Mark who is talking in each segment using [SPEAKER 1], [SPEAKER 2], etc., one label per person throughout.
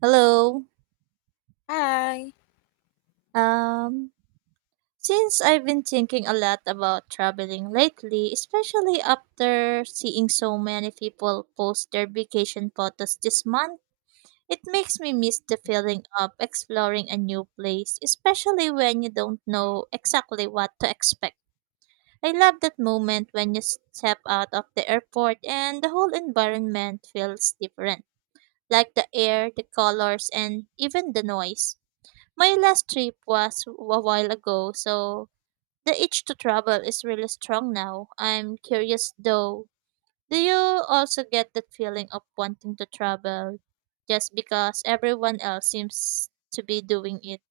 [SPEAKER 1] Hello.
[SPEAKER 2] Hi.
[SPEAKER 1] Um, since I've been thinking a lot about traveling lately, especially after seeing so many people post their vacation photos this month, it makes me miss the feeling of exploring a new place, especially when you don't know exactly what to expect. I love that moment when you step out of the airport and the whole environment feels different, like the air, the colors, and even the noise. My last trip was a while ago, so the itch to travel is really strong now. I'm curious though. Do you also get that feeling of wanting to travel just because everyone else seems to be doing it?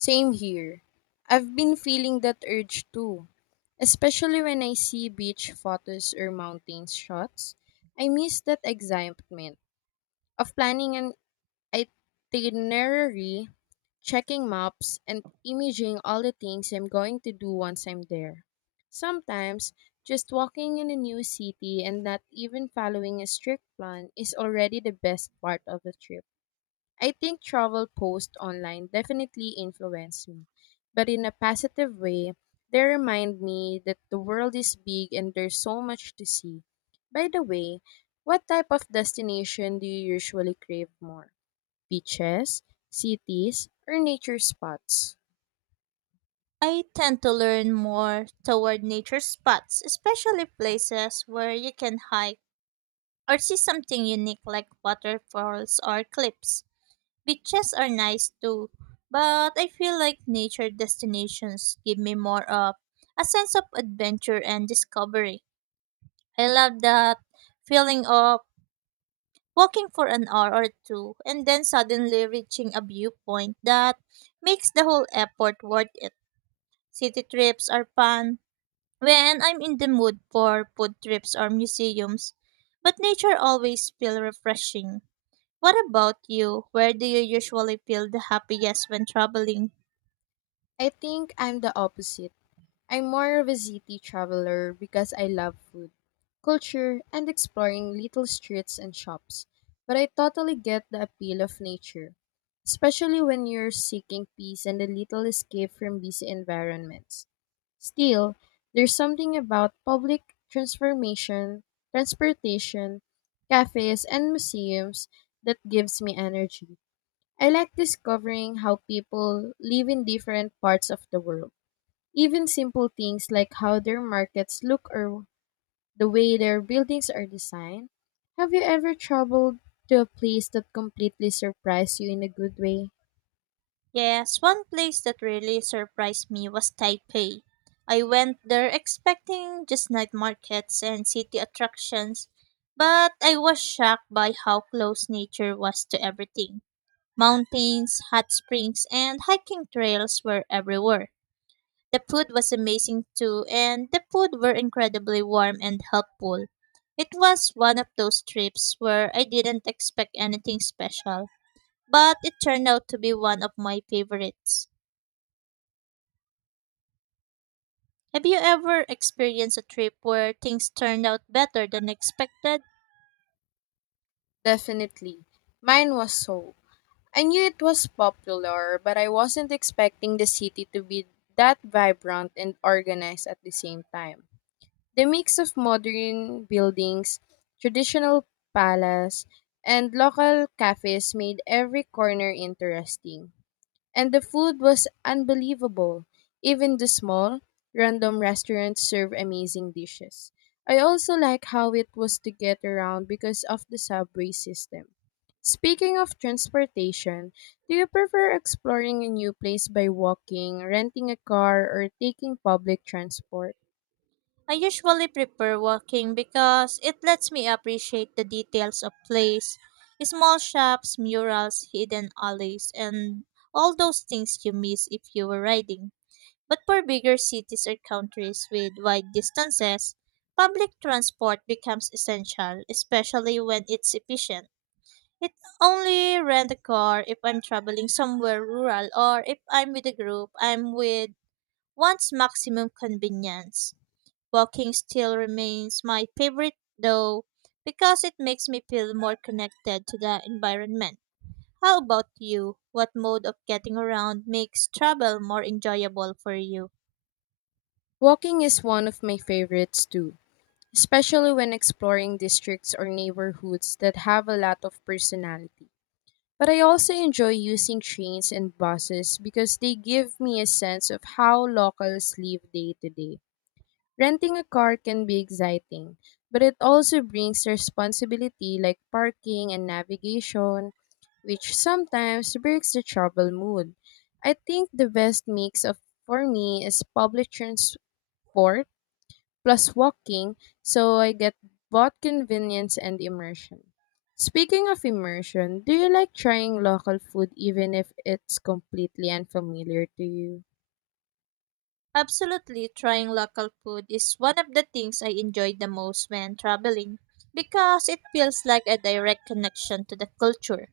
[SPEAKER 2] Same here. I've been feeling that urge too, especially when I see beach photos or mountain shots. I miss that excitement of planning an itinerary, checking maps, and imaging all the things I'm going to do once I'm there. Sometimes, just walking in a new city and not even following a strict plan is already the best part of the trip. I think travel posts online definitely influence me, but in a positive way. They remind me that the world is big and there's so much to see. By the way, what type of destination do you usually crave more? Beaches, cities, or nature spots?
[SPEAKER 1] I tend to learn more toward nature spots, especially places where you can hike or see something unique like waterfalls or cliffs. Beaches are nice too, but I feel like nature destinations give me more of a sense of adventure and discovery. I love that feeling of walking for an hour or two and then suddenly reaching a viewpoint that makes the whole effort worth it. City trips are fun when I'm in the mood for food trips or museums, but nature always feels refreshing. What about you? Where do you usually feel the happiest when traveling?
[SPEAKER 2] I think I'm the opposite. I'm more of a city traveler because I love food, culture, and exploring little streets and shops. But I totally get the appeal of nature, especially when you're seeking peace and a little escape from busy environments. Still, there's something about transportation, cafes, and museums that gives me energy. I like discovering how people live in different parts of the world, even simple things like how their markets look or the way their buildings are designed. Have you ever traveled to a place that completely surprised you in a good way?
[SPEAKER 1] Yes, one place that really surprised me was Taipei. I went there expecting just night markets and city attractions, but I was shocked by how close nature was to everything. Mountains, hot springs, and hiking trails were everywhere. The food was amazing too, and the food were incredibly warm and helpful. It was one of those trips where I didn't expect anything special, but it turned out to be one of my favorites. Have you ever experienced a trip where things turned out better than expected?
[SPEAKER 2] Definitely. Mine was Seoul. I knew it was popular, but I wasn't expecting the city to be that vibrant and organized at the same time. The mix of modern buildings, traditional palace, and local cafes made every corner interesting. And the food was unbelievable. Even the small, random restaurants serve amazing dishes. I also like how it was to get around because of the subway system. Speaking of transportation, do you prefer exploring a new place by walking, renting a car, or taking public transport?
[SPEAKER 1] I usually prefer walking because it lets me appreciate the details of place, small shops, murals, hidden alleys, and all those things you miss if you were riding. But for bigger cities or countries with wide distances, public transport becomes essential, especially when it's efficient. It only rent a car if I'm traveling somewhere rural or if I'm with a group I'm with wants maximum convenience. Walking still remains my favorite though because it makes me feel more connected to the environment. How about you? What mode of getting around makes travel more enjoyable for you?
[SPEAKER 2] Walking is one of my favorites too, especially when exploring districts or neighborhoods that have a lot of personality. But I also enjoy using trains and buses because they give me a sense of how locals live day to day. Renting a car can be exciting, but it also brings responsibility like parking and navigation, which sometimes breaks the travel mood. I think the best mix of for me is public transport plus walking, so I get both convenience and immersion. Speaking of immersion, do you like trying local food even if it's completely unfamiliar to you?
[SPEAKER 1] Absolutely, trying local food is one of the things I enjoy the most when traveling because it feels like a direct connection to the culture.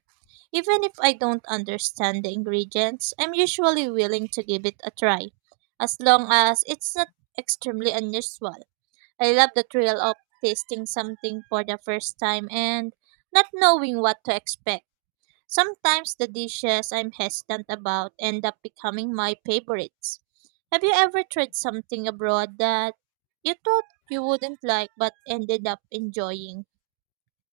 [SPEAKER 1] Even if I don't understand the ingredients, I'm usually willing to give it a try as long as it's not extremely unusual. I love the thrill of tasting something for the first time and not knowing what to expect. Sometimes the dishes I'm hesitant about end up becoming my favorites. Have you ever tried something abroad that you thought you wouldn't like but ended up enjoying?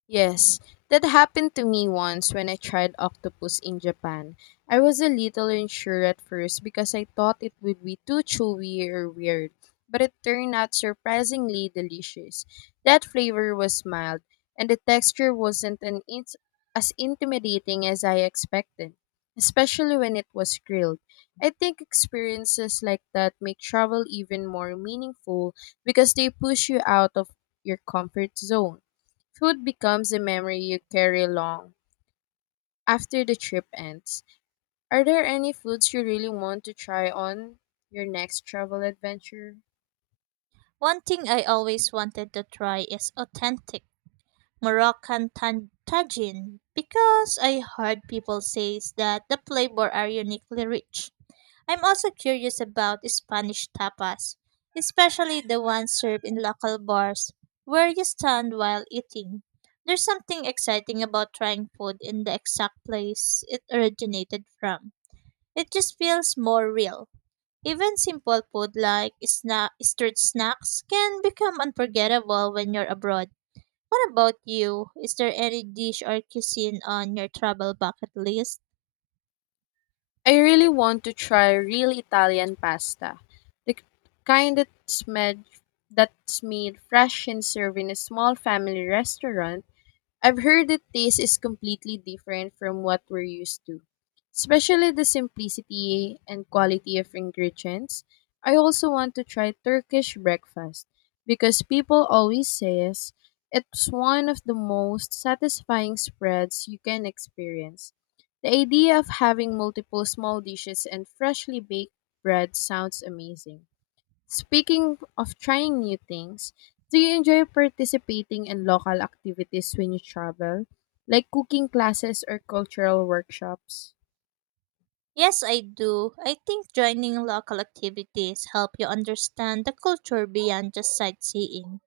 [SPEAKER 2] Yes, that happened to me once when I tried octopus in Japan. I was a little unsure at first because I thought it would be too chewy or weird, but it turned out surprisingly delicious. That flavor was mild, and the texture wasn't as intimidating as I expected, especially when it was grilled. I think experiences like that make travel even more meaningful because they push you out of your comfort zone. Food becomes a memory you carry long after the trip ends. Are there any foods you really want to try on your next travel adventure?
[SPEAKER 1] One thing I always wanted to try is authentic Moroccan tagine because I heard people say that the flavor are uniquely rich. I'm also curious about Spanish tapas, especially the ones served in local bars where you stand while eating. There's something exciting about trying food in the exact place it originated from. It just feels more real. Even simple food like street snacks can become unforgettable when you're abroad. What about you? Is there any dish or cuisine on your travel bucket list?
[SPEAKER 2] I really want to try real Italian pasta, the kind that's made, that's made fresh and served in a small family restaurant. I've heard that taste is completely different from what we're used to, especially the simplicity and quality of ingredients. I also want to try Turkish breakfast because people always says it's one of the most satisfying spreads you can experience. The idea of having multiple small dishes and freshly baked bread sounds amazing. Speaking of trying new things, do you enjoy participating in local activities when you travel, like cooking classes or cultural workshops?
[SPEAKER 1] Yes, I do. I think joining local activities help you understand the culture beyond just sightseeing.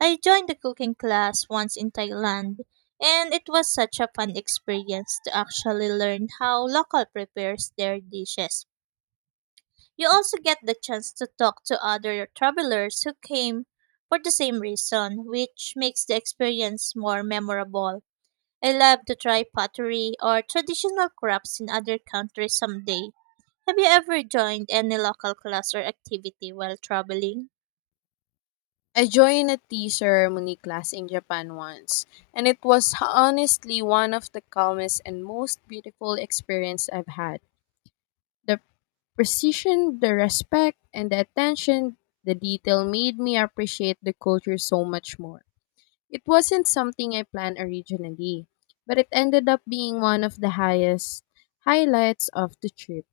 [SPEAKER 1] I joined a cooking class once in Thailand, and it was such a fun experience to actually learn how local prepares their dishes. You also get the chance to talk to other travelers who came for the same reason, which makes the experience more memorable. I love to try pottery or traditional crafts in other countries someday. Have you ever joined any local class or activity while traveling?
[SPEAKER 2] I joined a tea ceremony class in Japan once, and it was honestly one of the calmest and most beautiful experience I've had. The precision, the respect, and the attention, the detail made me appreciate the culture so much more. It wasn't something I planned originally, but it ended up being one of the highest highlights of the trip.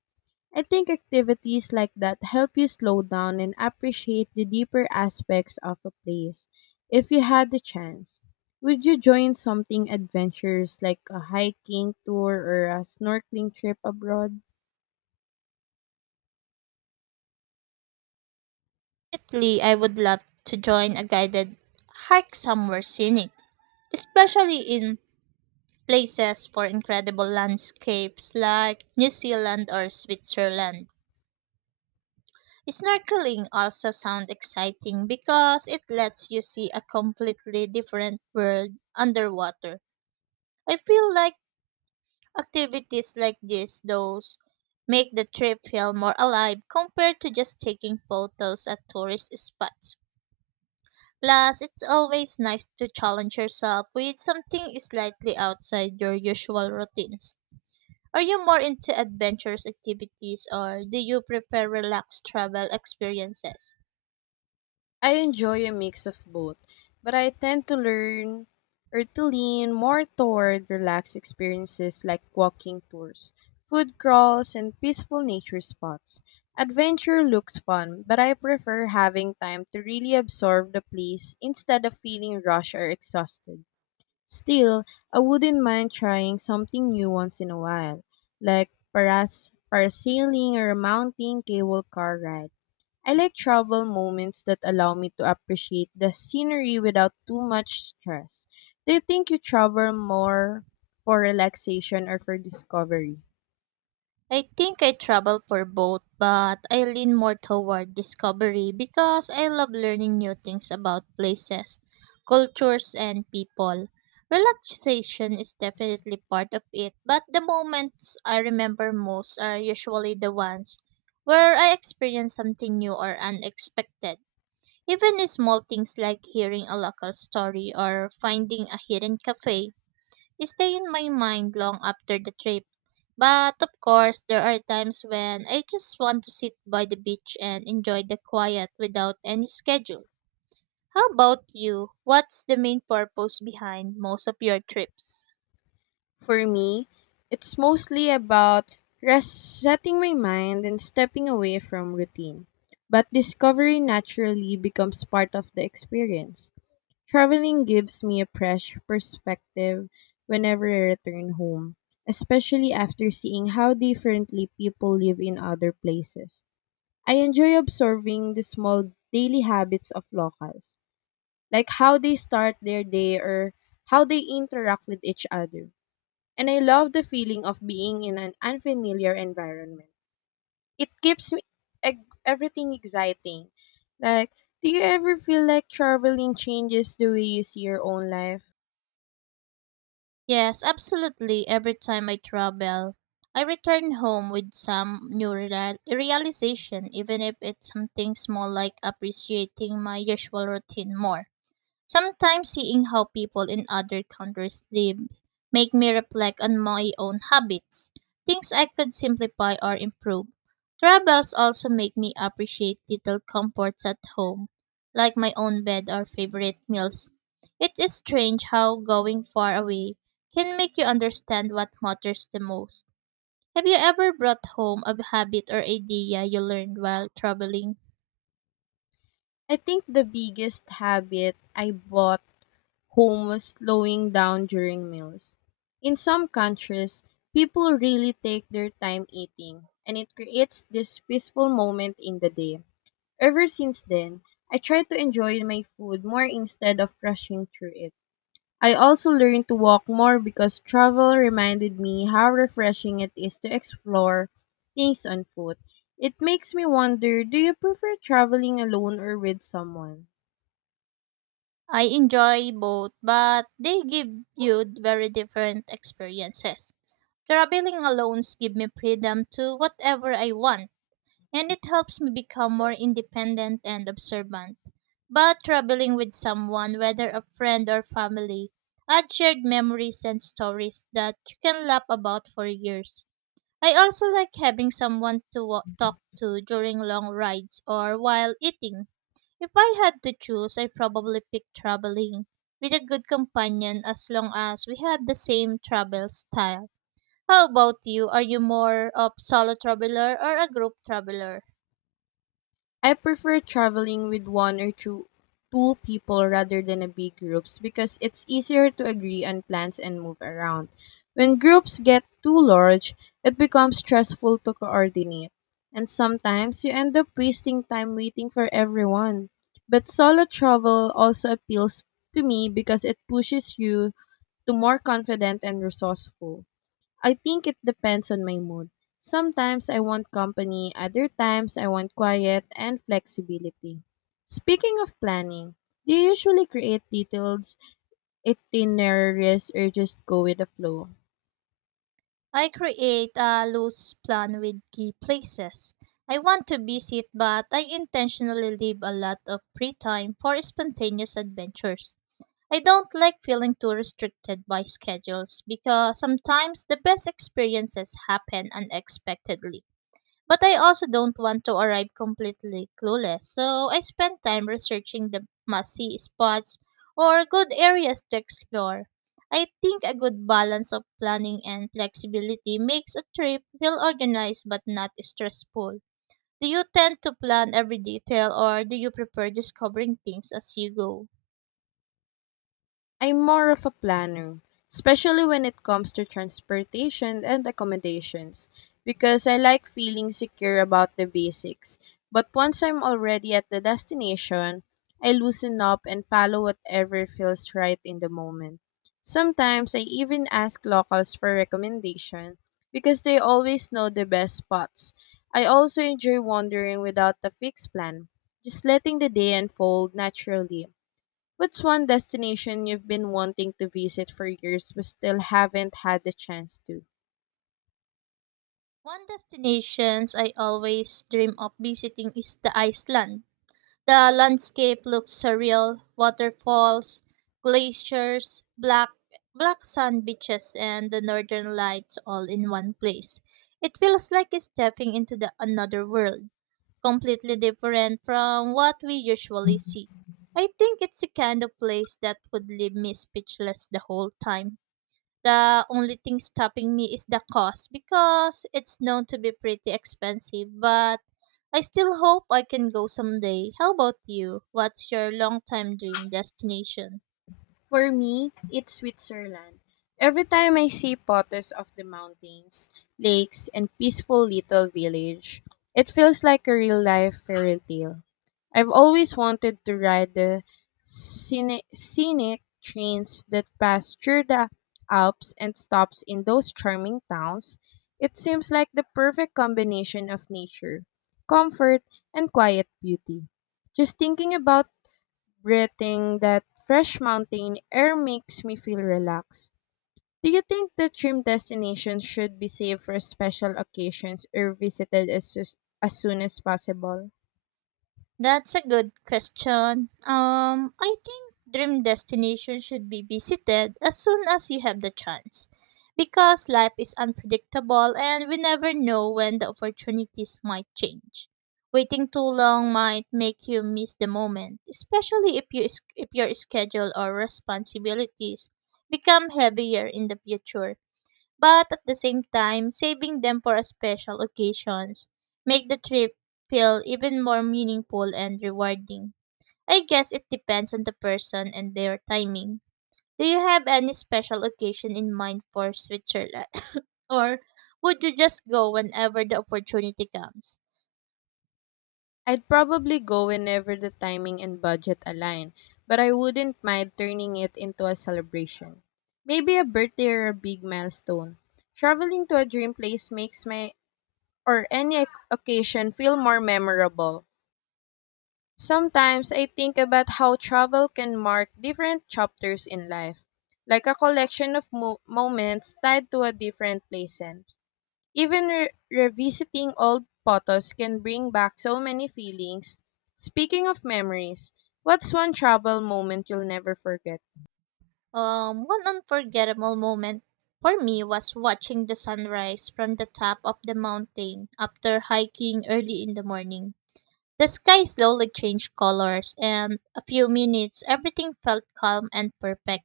[SPEAKER 2] I think activities like that help you slow down and appreciate the deeper aspects of a place. If you had the chance, would you join something adventurous like a hiking tour or a snorkeling trip abroad?
[SPEAKER 1] Definitely, I would love to join a guided hike somewhere scenic, especially in places for incredible landscapes like New Zealand or Switzerland. Snorkeling also sounds exciting because it lets you see a completely different world underwater. I feel like activities like this, those make the trip feel more alive compared to just taking photos at tourist spots. Plus, it's always nice to challenge yourself with something slightly outside your usual routines. Are you more into adventurous activities or do you prefer relaxed travel experiences?
[SPEAKER 2] I enjoy a mix of both, but I tend to learn or to lean more toward relaxed experiences like walking tours, food crawls, and peaceful nature spots. Adventure looks fun, but I prefer having time to really absorb the place instead of feeling rushed or exhausted. Still, I wouldn't mind trying something new once in a while, like parasailing or a mountain cable car ride. I like travel moments that allow me to appreciate the scenery without too much stress. Do you think you travel more for relaxation or for discovery?
[SPEAKER 1] I think I travel for both, but I lean more toward discovery because I love learning new things about places, cultures, and people. Relaxation is definitely part of it, but the moments I remember most are usually the ones where I experience something new or unexpected. Even small things like hearing a local story or finding a hidden cafe stay in my mind long after the trip. But of course, there are times when I just want to sit by the beach and enjoy the quiet without any schedule. How about you? What's the main purpose behind most of your trips?
[SPEAKER 2] For me, it's mostly about resetting my mind and stepping away from routine. But discovery naturally becomes part of the experience. Traveling gives me a fresh perspective whenever I return home, especially after seeing how differently people live in other places. I enjoy observing the small daily habits of locals, like how they start their day or how they interact with each other. And I love the feeling of being in an unfamiliar environment. It keeps everything exciting. Like, do you ever feel like traveling changes the way you see your own life?
[SPEAKER 1] Yes, absolutely. Every time I travel, I return home with some new realization, even if it's something small like appreciating my usual routine more. Sometimes seeing how people in other countries live make me reflect on my own habits, things I could simplify or improve. Travels also make me appreciate little comforts at home, like my own bed or favorite meals. It is strange how going far away can make you understand what matters the most. Have you ever brought home a habit or idea you learned while traveling?
[SPEAKER 2] I think the biggest habit I bought home was slowing down during meals. In some countries, people really take their time eating, and it creates this peaceful moment in the day. Ever since then, I try to enjoy my food more instead of rushing through it. I also learned to walk more because travel reminded me how refreshing it is to explore things on foot. It makes me wonder, do you prefer traveling alone or with someone?
[SPEAKER 1] I enjoy both, but they give you very different experiences. Traveling alone gives me freedom to whatever I want, and it helps me become more independent and observant. But traveling with someone, whether a friend or family, adds shared memories and stories that you can laugh about for years. I also like having someone to talk to during long rides or while eating. If I had to choose, I probably pick traveling with a good companion as long as we have the same travel style. How about you? Are you more of solo traveler or a group traveler?
[SPEAKER 2] I prefer traveling with one or two people rather than a big groups because it's easier to agree on plans and move around. When groups get too large, it becomes stressful to coordinate, and sometimes you end up wasting time waiting for everyone. But solo travel also appeals to me because it pushes you to more confident and resourceful. I think it depends on my mood. Sometimes I want company, other times I want quiet and flexibility. Speaking of planning, do you usually create detailed itineraries or just go with the flow?
[SPEAKER 1] I create a loose plan with key places. I want to visit, but I intentionally leave a lot of free time for spontaneous adventures. I don't like feeling too restricted by schedules because sometimes the best experiences happen unexpectedly. But I also don't want to arrive completely clueless, so I spend time researching the must-see spots or good areas to explore. I think a good balance of planning and flexibility makes a trip feel organized but not stressful. Do you tend to plan every detail or do you prefer discovering things as you go?
[SPEAKER 2] I'm more of a planner, especially when it comes to transportation and accommodations, because I like feeling secure about the basics. But once I'm already at the destination, I loosen up and follow whatever feels right in the moment. Sometimes I even ask locals for recommendation because they always know the best spots. I also enjoy wandering without a fixed plan, just letting the day unfold naturally. What's one destination you've been wanting to visit for years but still haven't had the chance to?
[SPEAKER 1] One destinations I always dream of visiting is the Iceland. The landscape looks surreal waterfalls, glaciers, black sand beaches, and the northern lights all in one place. It feels like stepping into the another world, completely different from what we usually see. I think it's the kind of place that would leave me speechless the whole time. The only thing stopping me is the cost because it's known to be pretty expensive, but I still hope I can go someday. How about you? What's your long time dream destination?
[SPEAKER 2] For me, it's Switzerland. Every time I see photos of the mountains, lakes, and peaceful little village, it feels like a real life fairy tale. I've always wanted to ride the scenic trains that pass through the Alps and stops in those charming towns. It seems like the perfect combination of nature, comfort, and quiet beauty. Just thinking about breathing that fresh mountain air makes me feel relaxed. Do you think that dream destinations should be saved for special occasions or visited as soon as possible?
[SPEAKER 1] That's a good question. I think dream destination should be visited as soon as you have the chance because life is unpredictable and we never know when the opportunities might change. Waiting too long might make you miss the moment, especially if your schedule or responsibilities become heavier in the future, but at the same time, saving them for special occasions make the trip feel even more meaningful and rewarding. I guess it depends on the person and their timing. Do you have any special occasion in mind for Switzerland? Or would you just go whenever the opportunity comes?
[SPEAKER 2] I'd probably go whenever the timing and budget align, but I wouldn't mind turning it into a celebration. Maybe a birthday or a big milestone. Traveling to a dream place makes my or any occasion feel more memorable. Sometimes I think about how travel can mark different chapters in life, like a collection of moments tied to a different places. Even revisiting old photos can bring back so many feelings. Speaking of memories, what's one travel moment you'll never forget?
[SPEAKER 1] One unforgettable moment for me was watching the sunrise from the top of the mountain after hiking early in the morning. The sky slowly changed colors, and a few minutes everything felt calm and perfect.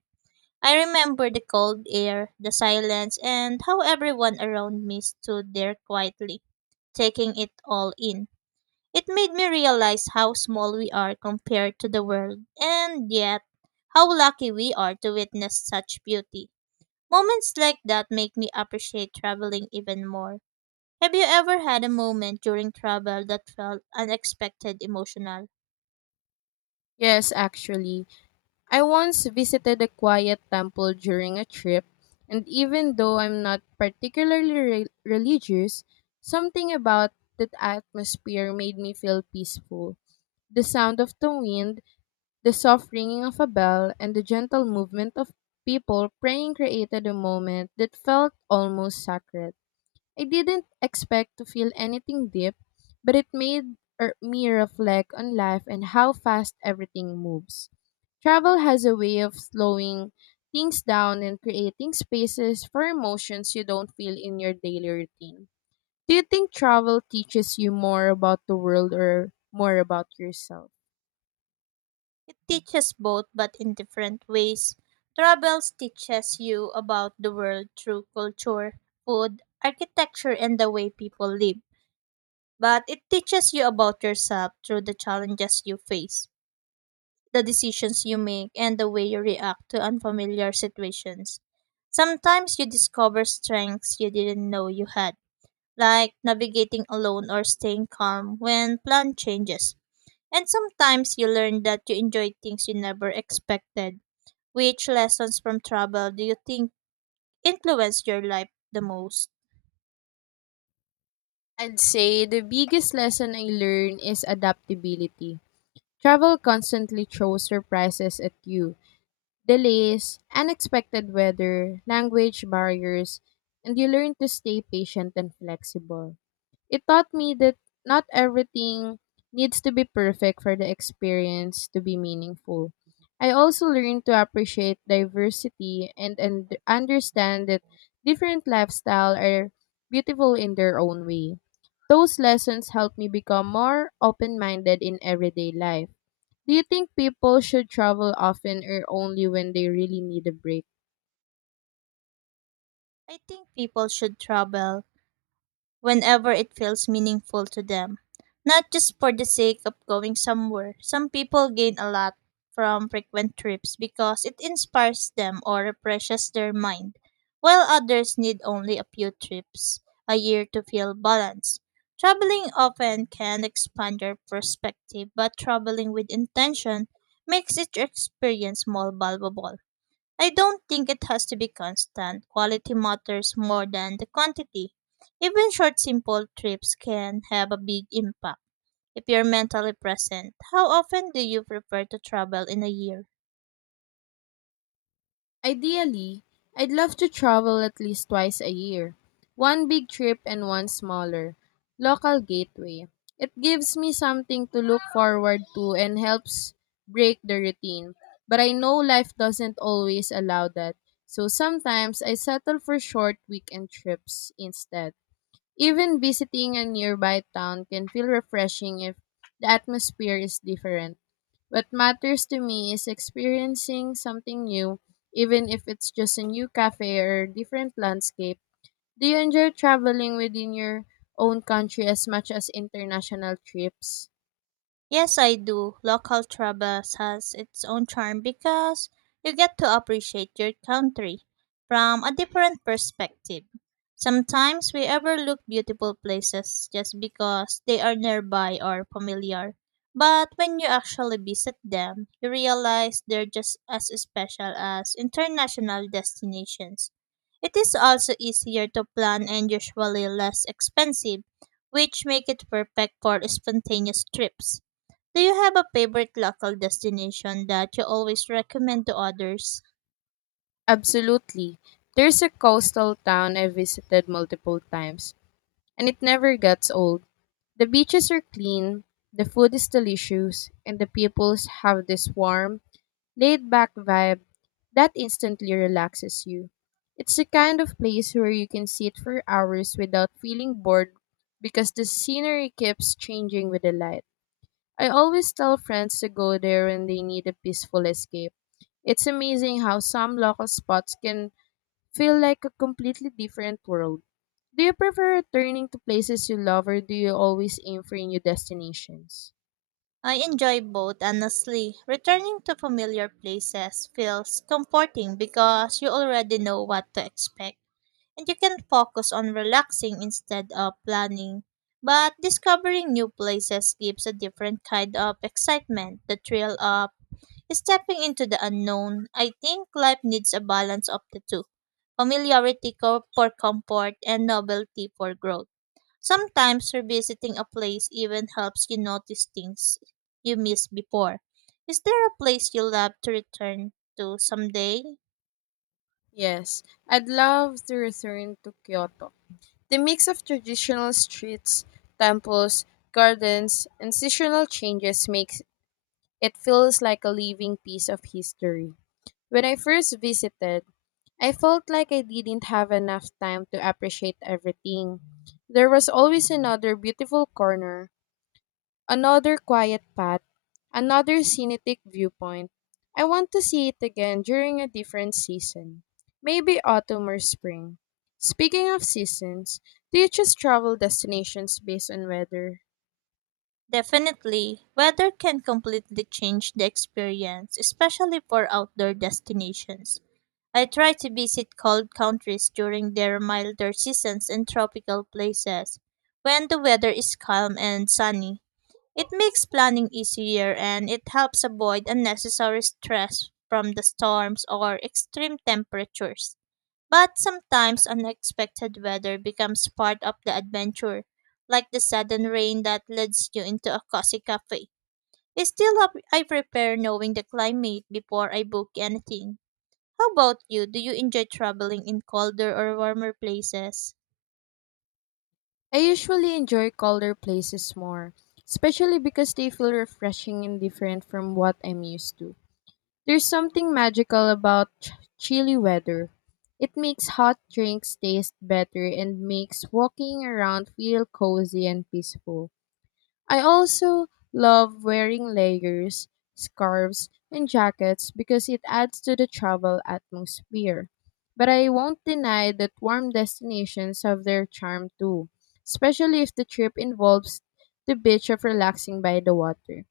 [SPEAKER 1] I remember the cold air, the silence, and how everyone around me stood there quietly, taking it all in. It made me realize how small we are compared to the world, and yet how lucky we are to witness such beauty. Moments like that make me appreciate traveling even more. Have you ever had a moment during travel that felt unexpected emotional?
[SPEAKER 2] Yes, actually. I once visited a quiet temple during a trip, and even though I'm not particularly religious, something about that atmosphere made me feel peaceful. The sound of the wind, the soft ringing of a bell, and the gentle movement of people praying created a moment that felt almost sacred. I didn't expect to feel anything deep, but it made me reflect on life and how fast everything moves. Travel has a way of slowing things down and creating spaces for emotions you don't feel in your daily routine. Do you think travel teaches you more about the world or more about yourself?
[SPEAKER 1] It teaches both, but in different ways. Travels teaches you about the world through culture, food, architecture, and the way people live. But it teaches you about yourself through the challenges you face, the decisions you make, and the way you react to unfamiliar situations. Sometimes you discover strengths you didn't know you had, like navigating alone or staying calm when plan changes. And sometimes you learn that you enjoy things you never expected. Which lessons from travel do you think influenced your life the most?
[SPEAKER 2] I'd say the biggest lesson I learned is adaptability. Travel constantly throws surprises at you. Delays, unexpected weather, language barriers, and you learn to stay patient and flexible. It taught me that not everything needs to be perfect for the experience to be meaningful. I also learned to appreciate diversity and understand that different lifestyles are beautiful in their own way. Those lessons helped me become more open minded in everyday life. Do you think people should travel often or only when they really need a break?
[SPEAKER 1] I think people should travel whenever it feels meaningful to them, not just for the sake of going somewhere. Some people gain a lot from frequent trips because it inspires them or refreshes their mind, while others need only a few trips a year to feel balanced. Traveling often can expand your perspective, but traveling with intention makes each experience more valuable. I don't think it has to be constant. Quality matters more than the quantity. Even short, simple trips can have a big impact if you're mentally present. How often do you prefer to travel in a year?
[SPEAKER 2] Ideally, I'd love to travel at least twice a year, one big trip and one smaller, local gateway. It gives me something to look forward to and helps break the routine. But I know life doesn't always allow that, so sometimes I settle for short weekend trips instead. Even visiting a nearby town can feel refreshing if the atmosphere is different. What matters to me is experiencing something new, even if it's just a new cafe or different landscape. Do you enjoy traveling within your own country as much as international trips?
[SPEAKER 1] Yes, I do. Local travel has its own charm because you get to appreciate your country from a different perspective. Sometimes we overlook beautiful places just because they are nearby or familiar. But when you actually visit them, you realize they're just as special as international destinations. It is also easier to plan and usually less expensive, which make it perfect for spontaneous trips. Do you have a favorite local destination that you always recommend to others?
[SPEAKER 2] Absolutely. There's a coastal town I visited multiple times, and it never gets old. The beaches are clean, the food is delicious, and the people have this warm, laid back vibe that instantly relaxes you. It's the kind of place where you can sit for hours without feeling bored because the scenery keeps changing with the light. I always tell friends to go there when they need a peaceful escape. It's amazing how some local spots can feel like a completely different world. Do you prefer returning to places you love, or do you always aim for new destinations?
[SPEAKER 1] I enjoy both, honestly. Returning to familiar places feels comforting because you already know what to expect, and you can focus on relaxing instead of planning. But discovering new places gives a different kind of excitement, the thrill of stepping into the unknown. I think life needs a balance of the two, familiarity for comfort and novelty for growth. Sometimes revisiting a place even helps you notice things you missed before. Is there a place you love to return to someday?
[SPEAKER 2] Yes, I'd love to return to Kyoto. The mix of traditional streets, temples, gardens, and seasonal changes makes it feels like a living piece of history. When I first visited, I felt like I didn't have enough time to appreciate everything. There was always another beautiful corner, another quiet path, another scenic viewpoint. I want to see it again during a different season, maybe autumn or spring. Speaking of seasons, do you just travel destinations based on weather?
[SPEAKER 1] Definitely, weather can completely change the experience, especially for outdoor destinations. I try to visit cold countries during their milder seasons and tropical places when the weather is calm and sunny. It makes planning easier and it helps avoid unnecessary stress from the storms or extreme temperatures. But sometimes unexpected weather becomes part of the adventure, like the sudden rain that leads you into a cozy cafe. Still, I prepare knowing the climate before I book anything. How about you? Do you enjoy traveling in colder or warmer places?
[SPEAKER 2] I usually enjoy colder places more, especially because they feel refreshing and different from what I'm used to. There's something magical about chilly weather. It makes hot drinks taste better and makes walking around feel cozy and peaceful. I also love wearing layers, scarves, and jackets because it adds to the travel atmosphere. But I won't deny that warm destinations have their charm too, especially if the trip involves the beach of relaxing by the water.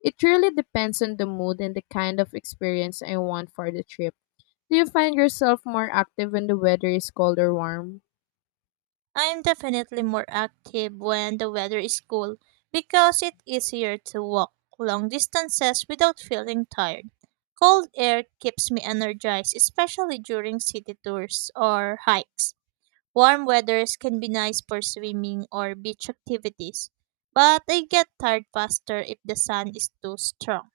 [SPEAKER 2] It really depends on the mood and the kind of experience I want for the trip. Do you find yourself more active when the weather is cold or warm?
[SPEAKER 1] I'm definitely more active when the weather is cool because it's easier to walk long distances without feeling tired. Cold air keeps me energized, especially during city tours or hikes. Warm weathers can be nice for swimming or beach activities, but I get tired faster if the sun is too strong.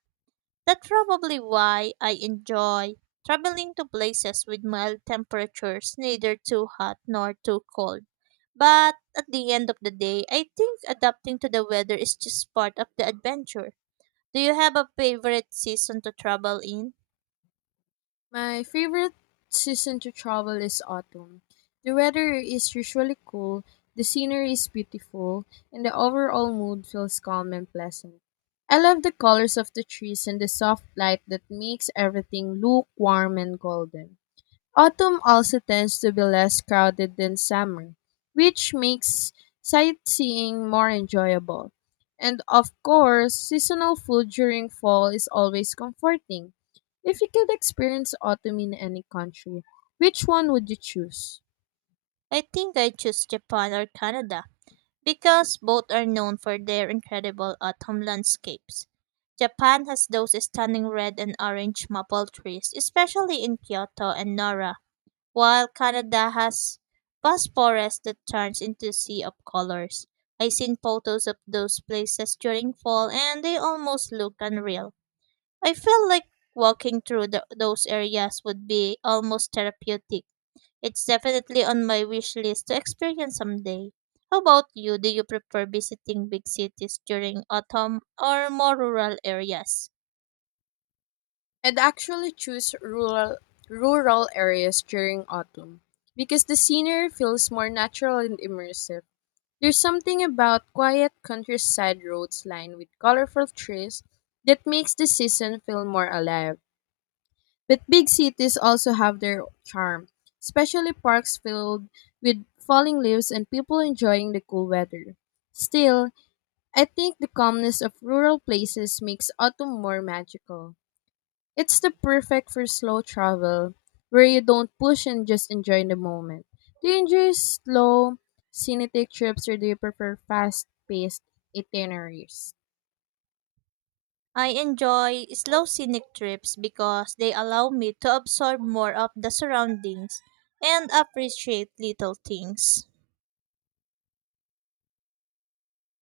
[SPEAKER 1] That's probably why I enjoy traveling to places with mild temperatures, neither too hot nor too cold. But at the end of the day, I think adapting to the weather is just part of the adventure. Do you have a favorite season to travel in?
[SPEAKER 2] My favorite season to travel is autumn. The weather is usually cool, the scenery is beautiful, and the overall mood feels calm and pleasant. I love the colors of the trees and the soft light that makes everything look warm and golden. Autumn also tends to be less crowded than summer, which makes sightseeing more enjoyable. And of course, seasonal food during fall is always comforting. If you could experience autumn in any country, which one would you choose?
[SPEAKER 1] I think I choose Japan or Canada because both are known for their incredible autumn landscapes. Japan has those stunning red and orange maple trees, especially in Kyoto and Nara, while Canada has vast forest that turns into a sea of colors. I seen photos of those places during fall and they almost look unreal. I feel like walking through those areas would be almost therapeutic. It's definitely on my wish list to experience someday. How about you? Do you prefer visiting big cities during autumn or more rural areas?
[SPEAKER 2] I'd actually choose rural areas during autumn because the scenery feels more natural and immersive. There's something about quiet countryside roads lined with colorful trees that makes the season feel more alive. But big cities also have their charm, especially parks filled with falling leaves and people enjoying the cool weather. Still, I think the calmness of rural places makes autumn more magical. It's the perfect for slow travel where you don't push and just enjoy the moment. Do you enjoy slow, scenic trips, or do you prefer fast paced itineraries?
[SPEAKER 1] I enjoy slow scenic trips because they allow me to absorb more of the surroundings and appreciate little things.